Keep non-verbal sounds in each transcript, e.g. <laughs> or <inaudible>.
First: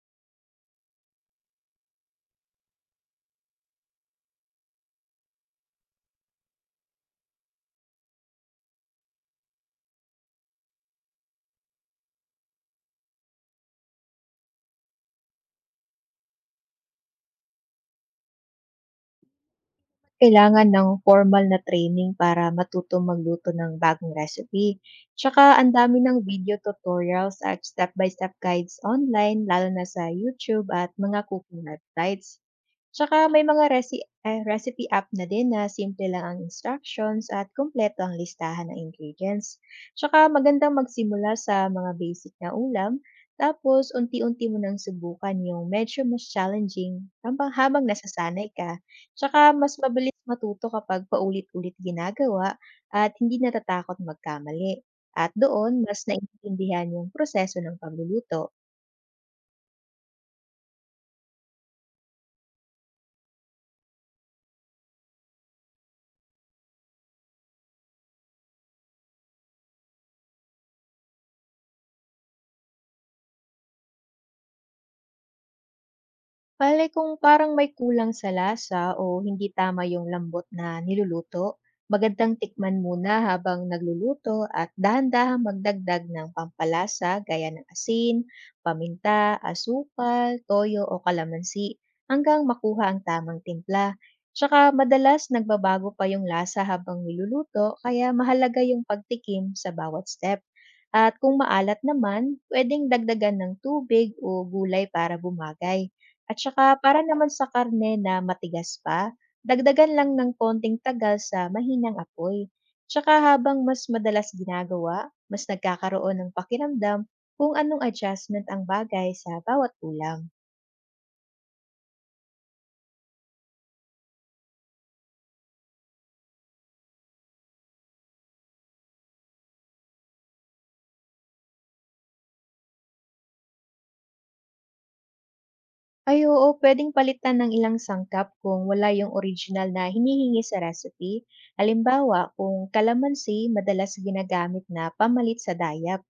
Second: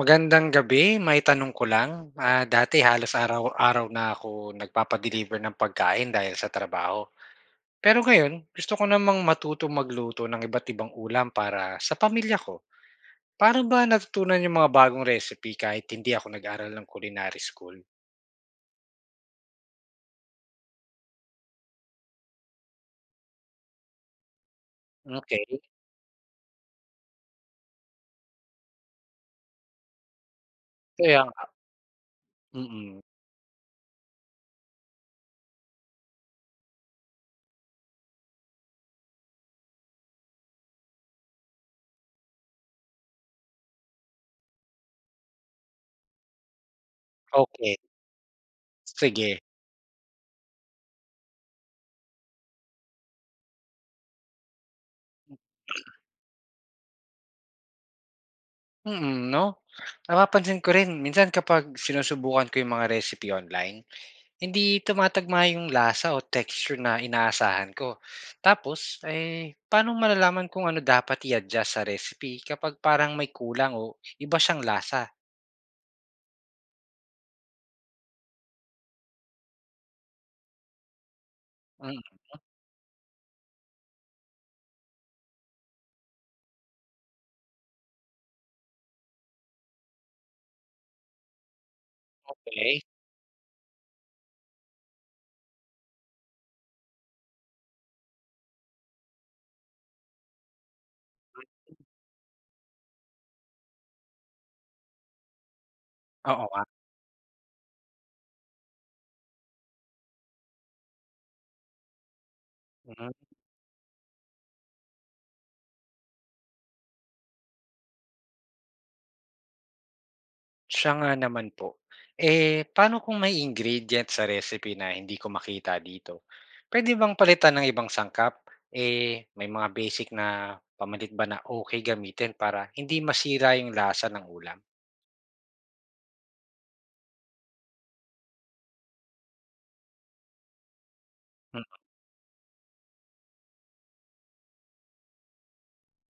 Magandang gabi. May tanong ko lang. Dati halos araw-araw na ako nagpapa ng pagkain dahil sa trabaho. Pero ngayon, gusto ko namang matuto magluto ng iba't ibang ulam para sa pamilya ko. Paano ba natutunan yung mga bagong recipe kahit hindi ako nag-aral ng culinary school? Kailangan ng formal na training para matuto magluto ng bagong recipe. Tsaka Okay. ang dami ng video tutorials at step-by-step guides online, lalo na sa YouTube at Kaya mga nga. cooking websites. Mm. Tsaka may mga recipe app na din na simple lang ang instructions at kumpleto ang listahan ng ingredients. Tsaka magandang magsimula sa mga basic na ulam, tapos unti-unti mo nang subukan yung medyo mas challenging habang Okay. habang nasasanay ka. Sige. Tsaka mas mabilis matuto kapag paulit-ulit ginagawa at hindi natatakot magkamali. At doon, mas naiintindihan yung proseso ng pagluluto. Mm, no? Napapansin ko rin, minsan kapag sinusubukan ko yung mga recipe online, hindi tumatagma yung lasa o texture na inaasahan ko. Tapos, paano malalaman kung ano dapat i-adjust sa recipe kapag parang may kulang o iba siyang lasa? Bale kung parang may kulang sa lasa o hindi tama yung lambot na niluluto, Mm, magandang tikman muna habang nagluluto at dahan-dahang magdagdag ng pampalasa gaya ng asin, paminta, asukal, toyo o kalamansi hanggang okey. makuha ang tamang timpla. Tsaka madalas nagbabago pa yung lasa habang niluluto, kaya mahalaga yung pagtikim sa bawat step. At kung maalat naman, pwedeng dagdagan ng tubig o gulay para bumagay. At Oo nga. saka para naman sa karne na matigas pa, dagdagan lang ng konting tagal sa mahinang apoy. Mhm. Tsaka habang mas madalas ginagawa, mas nagkakaroon ng pakiramdam kung anong adjustment ang bagay sa bawat ulam. Siya nga naman po. Eh, paano kung may ingredient sa recipe na hindi ko makita dito? Pwede bang palitan ng ibang sangkap? Eh, may mga basic na pamalit ba na okay gamitin para hindi masira yung lasa ng ulam? Ay oo, puwedeng palitan ng ilang sangkap kung wala yung original na hinihingi sa recipe. Hmm, Halimbawa, kung kalamansi, madalas ginagamit na pamalit sa dayap.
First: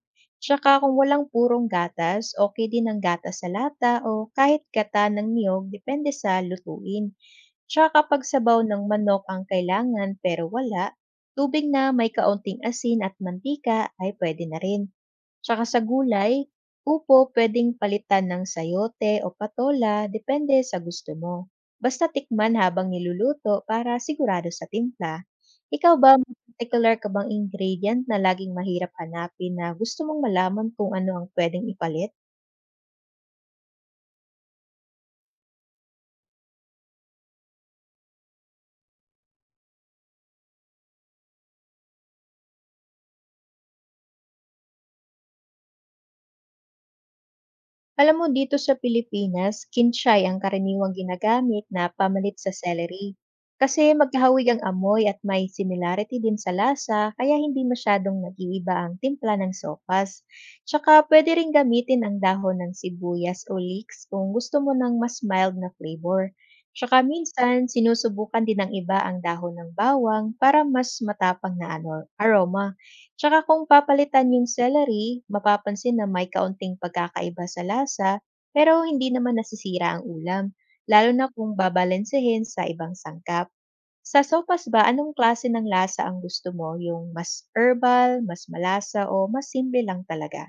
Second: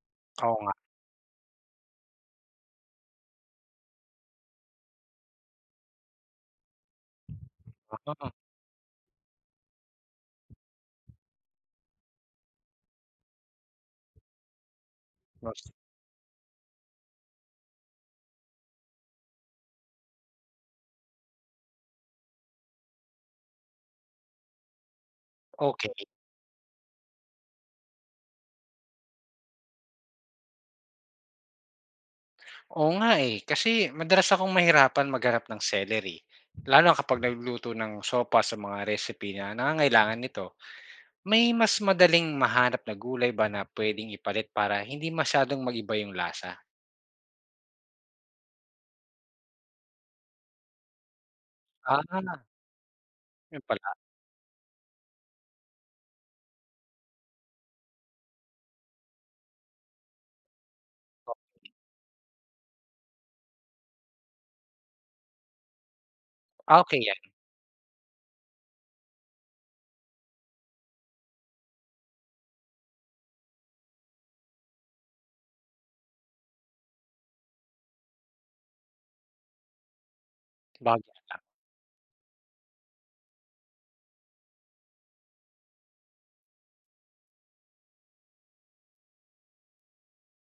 oo Tsaka nga. kung walang purong gatas, okey din ang gatas sa lata o kahit gata ng niyog, depende sa lutuin. Tsaka kapag Oo, sabaw ng manok ang kailangan pero wala, tubig na may kaunting asin at mantika ay puwede na rin. Tsaka mas sa gulay, upo pwedeng palitan ng sayote o patola, depende sa gusto mo. Basta tikman habang niluluto para sigurado sa timpla. Ikaw okey. ba, may particular ka bang ingredient na laging mahirap hanapin na gusto mong malaman kung ano ang pwedeng ipalit? Oo nga, eh. Kasi madalas akong mahirapan maghanap ng celery, lalo na kapag nagluluto ng sopa sa mga recipe na nangangailangan nito. May mas madaling mahanap na gulay ba na pwedeng ipalit para hindi masyadong mag-iba yung lasa? Alam mo, dito sa Pilipinas, kinshay ang karaniwang ginagamit na pamalit Ah, sa celery. yun Kasi pala. magkahawig ang amoy at may similarity din sa lasa, kaya hindi masyadong nag-iiba ang timpla ng sopas. Tsaka pwede rin gamitin ang dahon ng sibuyas o leeks kung gusto mo ng mas mild na flavor. Ah, okey Tsaka yan, minsan, sinusubukan din ng iba ang dahon ng bawang para mas matapang na aroma. Tsaka kung papalitan yung celery, mapapansin na may kaunting pagkakaiba sa lasa, pero hindi naman nasisira ang ulam, lalo na sabagay. kung babalansehin sa ibang sangkap. Sa sopas ba, anong klase ng lasa ang gusto mo? Yung mas herbal, mas malasa, o mas simple lang talaga?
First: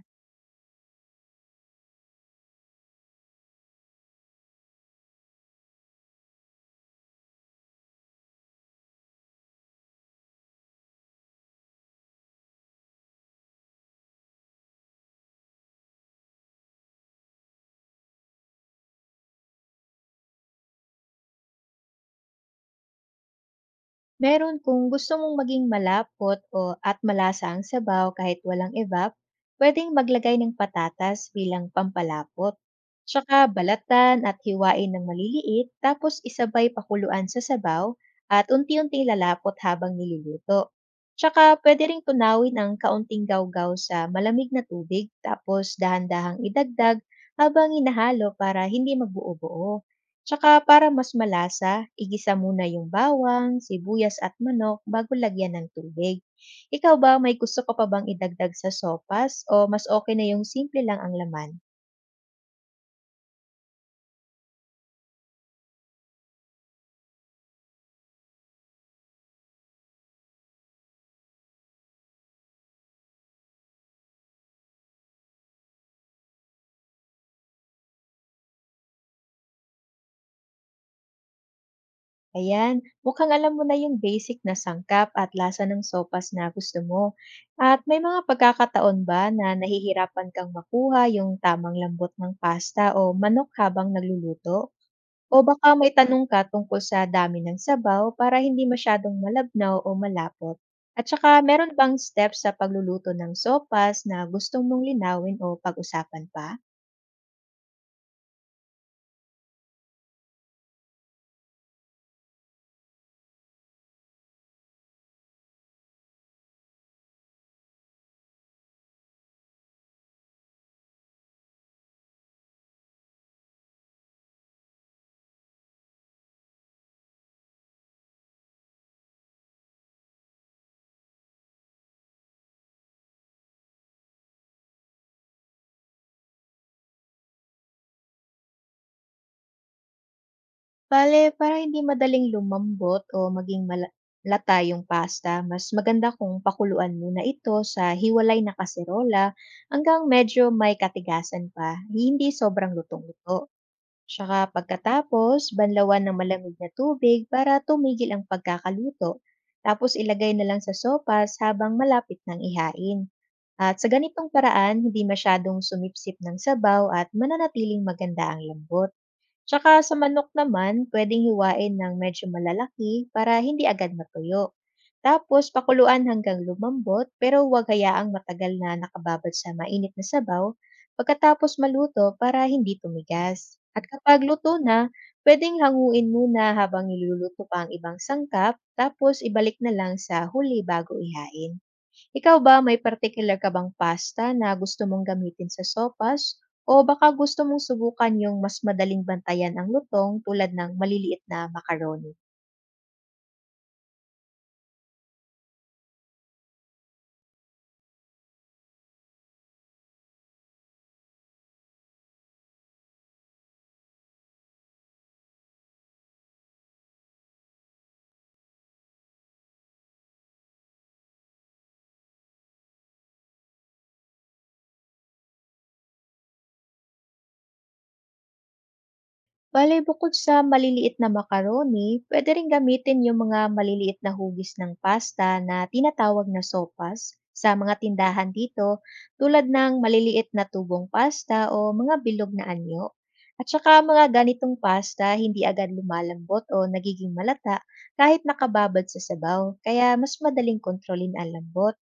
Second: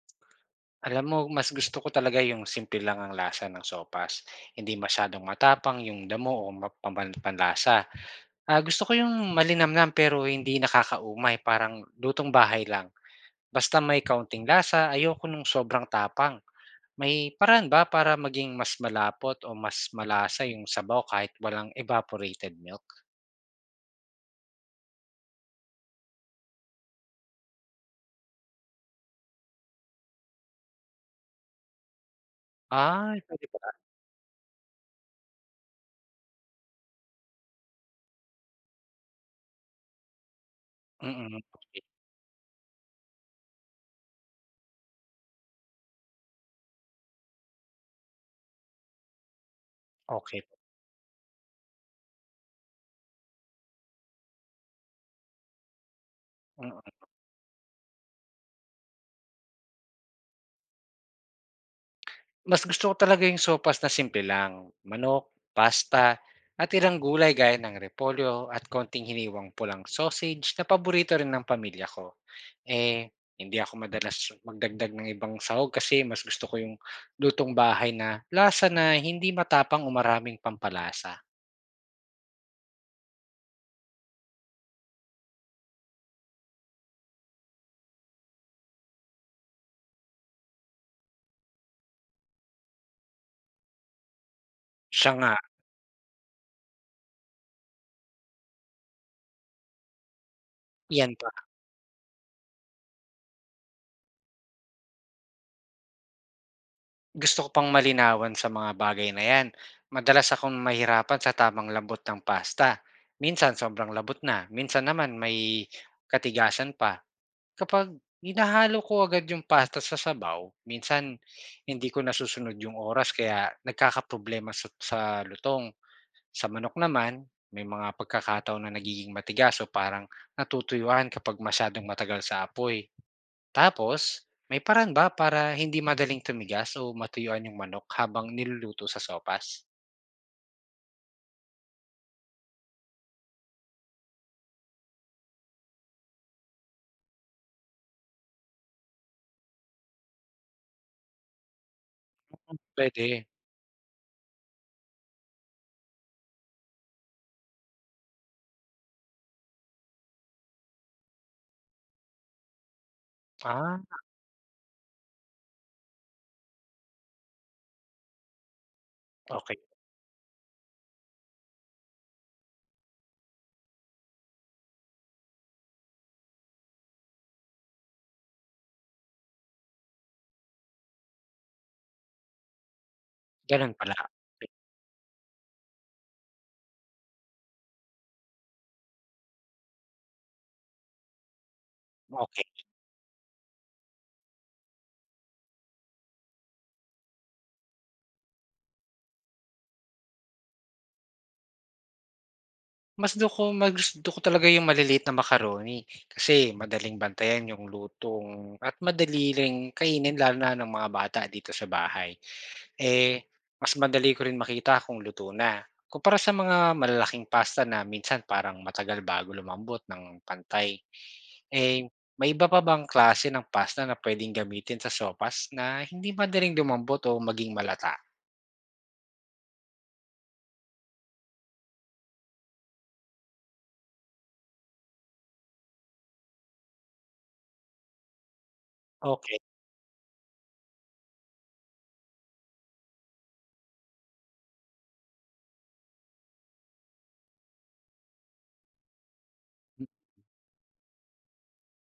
Alam mo, mas gusto ko talaga yung simple lang ang lasa ng sopas, hindi masyadong matapang yung damo o map paman panlasa. Ah, gusto ko yung malinamnam pero hindi nakakaumay, parang lutong bahay lang. Basta may kaunting lasa, ayoko nung sobrang tapang. May paraan ba para maging mas malapot o mas malasa yung sabaw kahit walang evaporated milk? Meron, kung gusto mong maging malapot o at malasa ang sabaw kahit walang evap, pwedeng maglagay ng patatas bilang pampalapot. Ah, Tsaka puwede pala. balatan at hiwain ng maliliit, tapos isabay pakuluan sa sabaw at unti-unting lalapot habang niluluto. Mm, Tsaka okey. pwede ring tunawin ang kaunting gawgaw sa malamig na tubig, tapos dahan-dahang idagdag habang hinahalo para hindi magbuo-buo. Okey. Tsaka Okay. para mas malasa, igisa muna yung bawang, sibuyas at manok bago lagyan ng tubig. Ikaw ba, may gusto ka pa bang idagdag sa sopas o mas okay na yung simple lang ang laman? Mas gusto ko talaga yung sopas na simple lang, manok, pasta, at ilang gulay gaya ng repolyo at konting hiniwang pulang sausage na paborito rin ng pamilya ko. Eh, Hindi ako madalas magdagdag ng ibang sahog kasi mas gusto ko yung lutong bahay na lasa na hindi matapang o maraming pampalasa. Ayan, mukhang alam mo na yung basic na sangkap at lasa ng sopas na gusto mo. At may mga pagkakataon ba na nahihirapan kang makuha yung tamang lambot ng pasta o manok habang nagluluto? Siya nga, O baka may tanong ka tungkol sa dami ng sabaw para hindi masyadong malabnaw o malapot. At iyan. saka meron bang steps sa pagluluto ng sopas na gusto mong linawin o pag-usapan pa? Gusto ko pang malinawan sa mga bagay na yan. Madalas akong mahirapan sa tamang lambot ng pasta. Minsan sobrang labot na, minsan naman may katigasan pa. Kapag hinahalo ko agad yung pasta sa sabaw, minsan hindi ko nasusunod yung oras kaya nagkakaproblema sa lutong. Sa manok naman, may mga pagkakataon na nagiging matigas o parang natutuyuan kapag masyadong matagal sa apoy. Tapos, may paraan ba para hindi madaling tumigas o matuyuan yung manok habang niluluto sa sopas? Bale, para hindi madaling lumambot o maging lata yung pasta, mas maganda kung pakuluan muna ito sa hiwalay na kaserola hanggang medyo may katigasan pa, hindi sobrang Puwede. lutong-luto. Saka pagkatapos, banlawan ng malamig na tubig para tumigil ang pagkakaluto. Tapos ilagay na lang sa sopas habang malapit ng ihain. At Ah, sa ganitong paraan, hindi masyadong sumipsip ng sabaw at mananatiling maganda ang lambot. okay. Tsaka sa manok naman, pwedeng hiwain ng medyo malalaki para hindi agad matuyo. Tapos pakuluan hanggang lumambot, pero huwag hayaang matagal na nakababad sa mainit na sabaw pagkatapos maluto para hindi tumigas. Gano'n At pala. kapag luto na, pwedeng hanguin muna habang niluluto pa ang ibang sangkap, tapos ibalik na lang sa huli bago ihain. Ikaw Okey. ba, may particular ka bang pasta na gusto mong gamitin sa sopas o baka gusto mong subukan yung mas madaling bantayan ang lutong tulad ng maliliit na macaroni? Mas gusto ko talaga yung maliliit na macaroni kasi madaling bantayan yung lutong at madali ring kainin lalo na ng mga bata dito sa bahay. Eh, Mas madali ko rin makita kung luto na, kumpara sa mga malalaking pasta na minsan parang matagal bago lumambot ng pantay. Eh, May iba pa bang klase ng pasta na puwedeng gamitin sa sopas na hindi madaling lumambot o maging malata? Bale bukod sa maliliit na macaroni, puwede ring gamitin yung mga maliliit na hugis ng pasta na tinatawag na sopas sa mga tindahan dito, Okay. tulad ng maliliit na tubong pasta o mga bilog na anyo. At saka mga ganitong pasta, hindi agad lumalambot o nagiging malata kahit nakababad sa sabaw, kaya mas madaling kontrolin ang lambot.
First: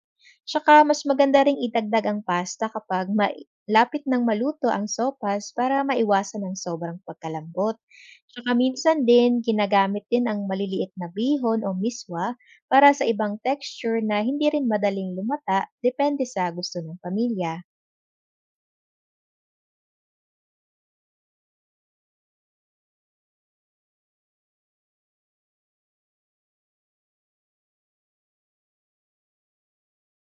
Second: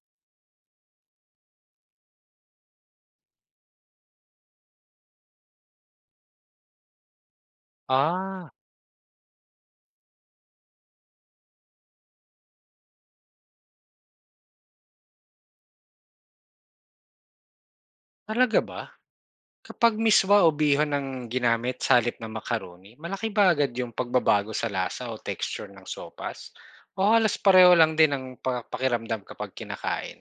Tsaka mas maganda ring idagdag ang pasta kapag ma Lapit ng maluto ang sopas para maiwasan ang sobrang pagkalambot. Ah, Tsaka minsan din, ginagamit din ang maliliit na bihon o miswa para sa ibang texture na hindi rin madaling lumata, depende sa gusto ng pamilya. talaga ba? Kapag miswa o bihon ang ginamit sa halip ng macaroni, malaki ba agad yung pagbabago sa lasa o texture ng sopas? O halos pareho lang din ang pa pakiramdam kapag kinakain?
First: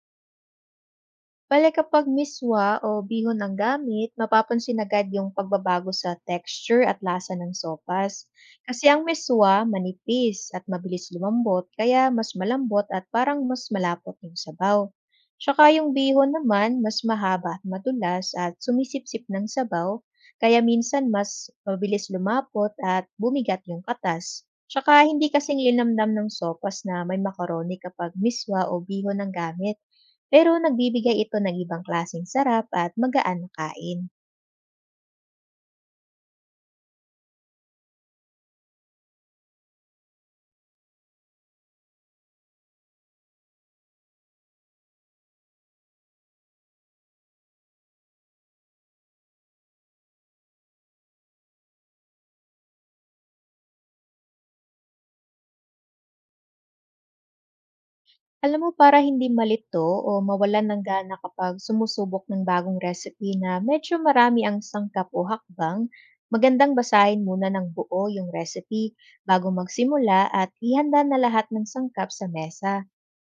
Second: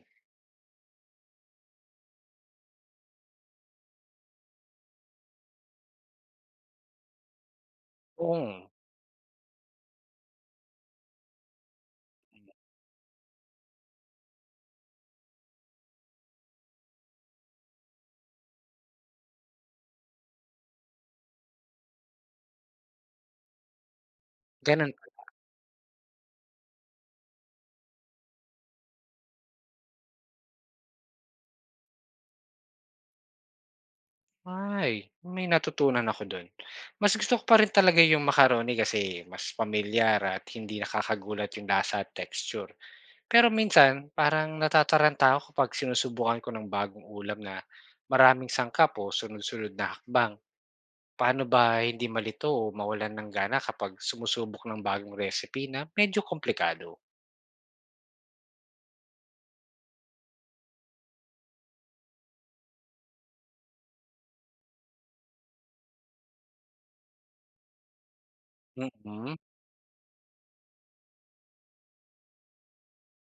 Bale kapag miswa o bihon ang gamit, mapapansin agad yung pagbabago sa texture at lasa ng sopas. Oo, Kasi ang miswa, manipis at mabilis lumambot, kaya mas malambot at parang mas malapot yung sabaw. Tsaka yung bihon naman, mas mahaba at madulas at sumisipsip ng sabaw, kaya minsan mas mabilis lumapot at bumigat yung katas. gano'n. Tsaka hindi kasing linamdam ng sopas na may macaroni kapag miswa o bihon ang gamit, pero nagbibigay ito ng ibang klaseng sarap at magaan na kain. Ay, may natutunan ako do'n. Mas gusto ko pa rin talaga yung macaroni kasi mas pamilyar at hindi nakakagulat yung lasa at texture. Pero minsan, parang natataranta ako kapag sinusubukan ko ng bagong ulam na maraming sangkap o sunod-sunod na hakbang. Paano ba hindi malito o mawalan ng gana kapag sumusubok ng bagong recipe na medyo komplikado? Alam mo, para hindi malito o mawalan ng gana kapag sumusubok ng bagong recipe na medyo marami ang sangkap o hakbang, magandang basahin muna ng buo yung recipe Mm, bago magsimula at ihanda na lahat ng sangkap sa mesa.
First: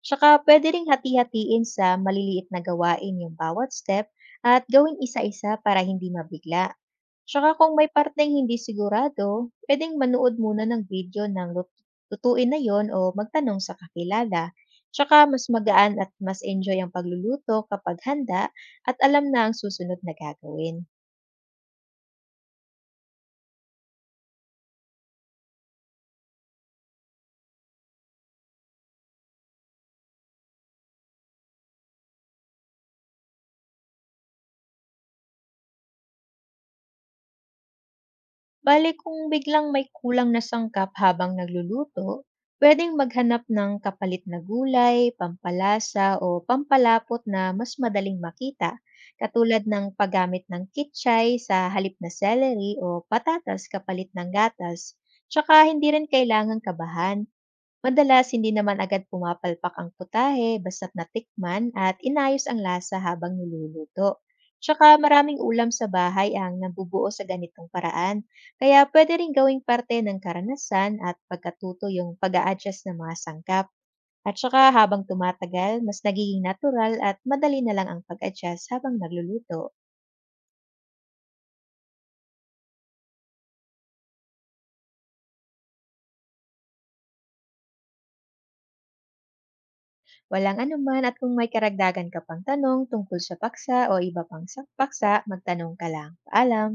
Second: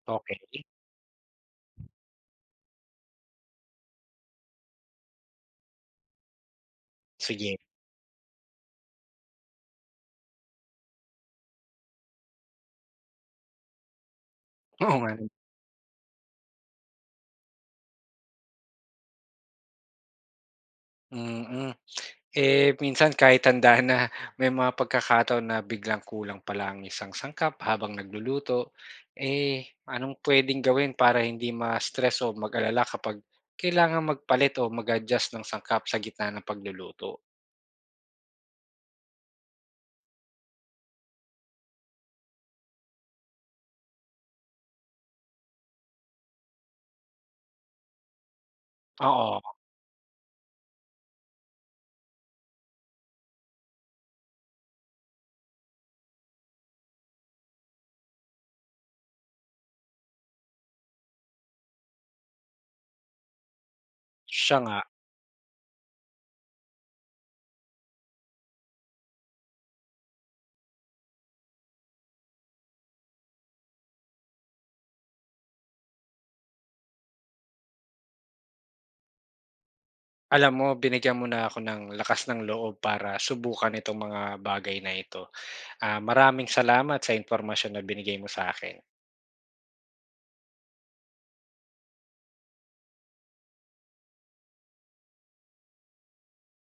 Tsaka okey. pwede ring hati-hatiin sa maliliit na gawain yung bawat step at gawin isa-isa para hindi mabigla. Tsaka Sige. kung may parteng hindi sigurado, pwedeng manood muna ng video ng lutuin na yon o magtanong sa kakilala. <laughs> Oo nga. Tsaka mas magaan at mas enjoy ang pagluluto kapag handa at alam na ang susunod na gagawin. Mm. Eh, minsan kahit handa na, may mga pagkakataon na biglang kulang pala ang isang sangkap habang nagluluto. Anong pwedeng gawin para hindi ma-stress o mag-alala kapag kailangan magpalit o mag-adjust ng sangkap sa gitna ng pagluluto? Bale kung biglang may kulang na sangkap habang nagluluto, pwedeng maghanap ng kapalit na gulay, pampalasa o pampalapot na mas madaling makita, Oo, katulad ng paggamit ng kitchay sa halip na celery o patatas kapalit ng gatas. Tsaka hindi rin kailangang kabahan. Madalas hindi naman agad pumapalpak ang putahe basta't natikman at inayos ang lasa habang niluluto. siya nga. Tsaka maraming ulam sa bahay ang nabubuo sa ganitong paraan, kaya pwede rin gawing parte ng karanasan at pagkatuto yung pag a-adjust ng mga sangkap. At saka habang tumatagal, mas nagiging natural at madali na lang ang pag-adjust habang nagluluto. Alam mo, binigyan mo na ako ng lakas ng loob para subukan itong mga bagay na ito. Ah, maraming salamat sa impormasyon na binigay mo sa akin. Walang anuman, at kung may karagdagan ka pang tanong tungkol sa paksa o iba pang paksa, magtanong ka lang. Paalam!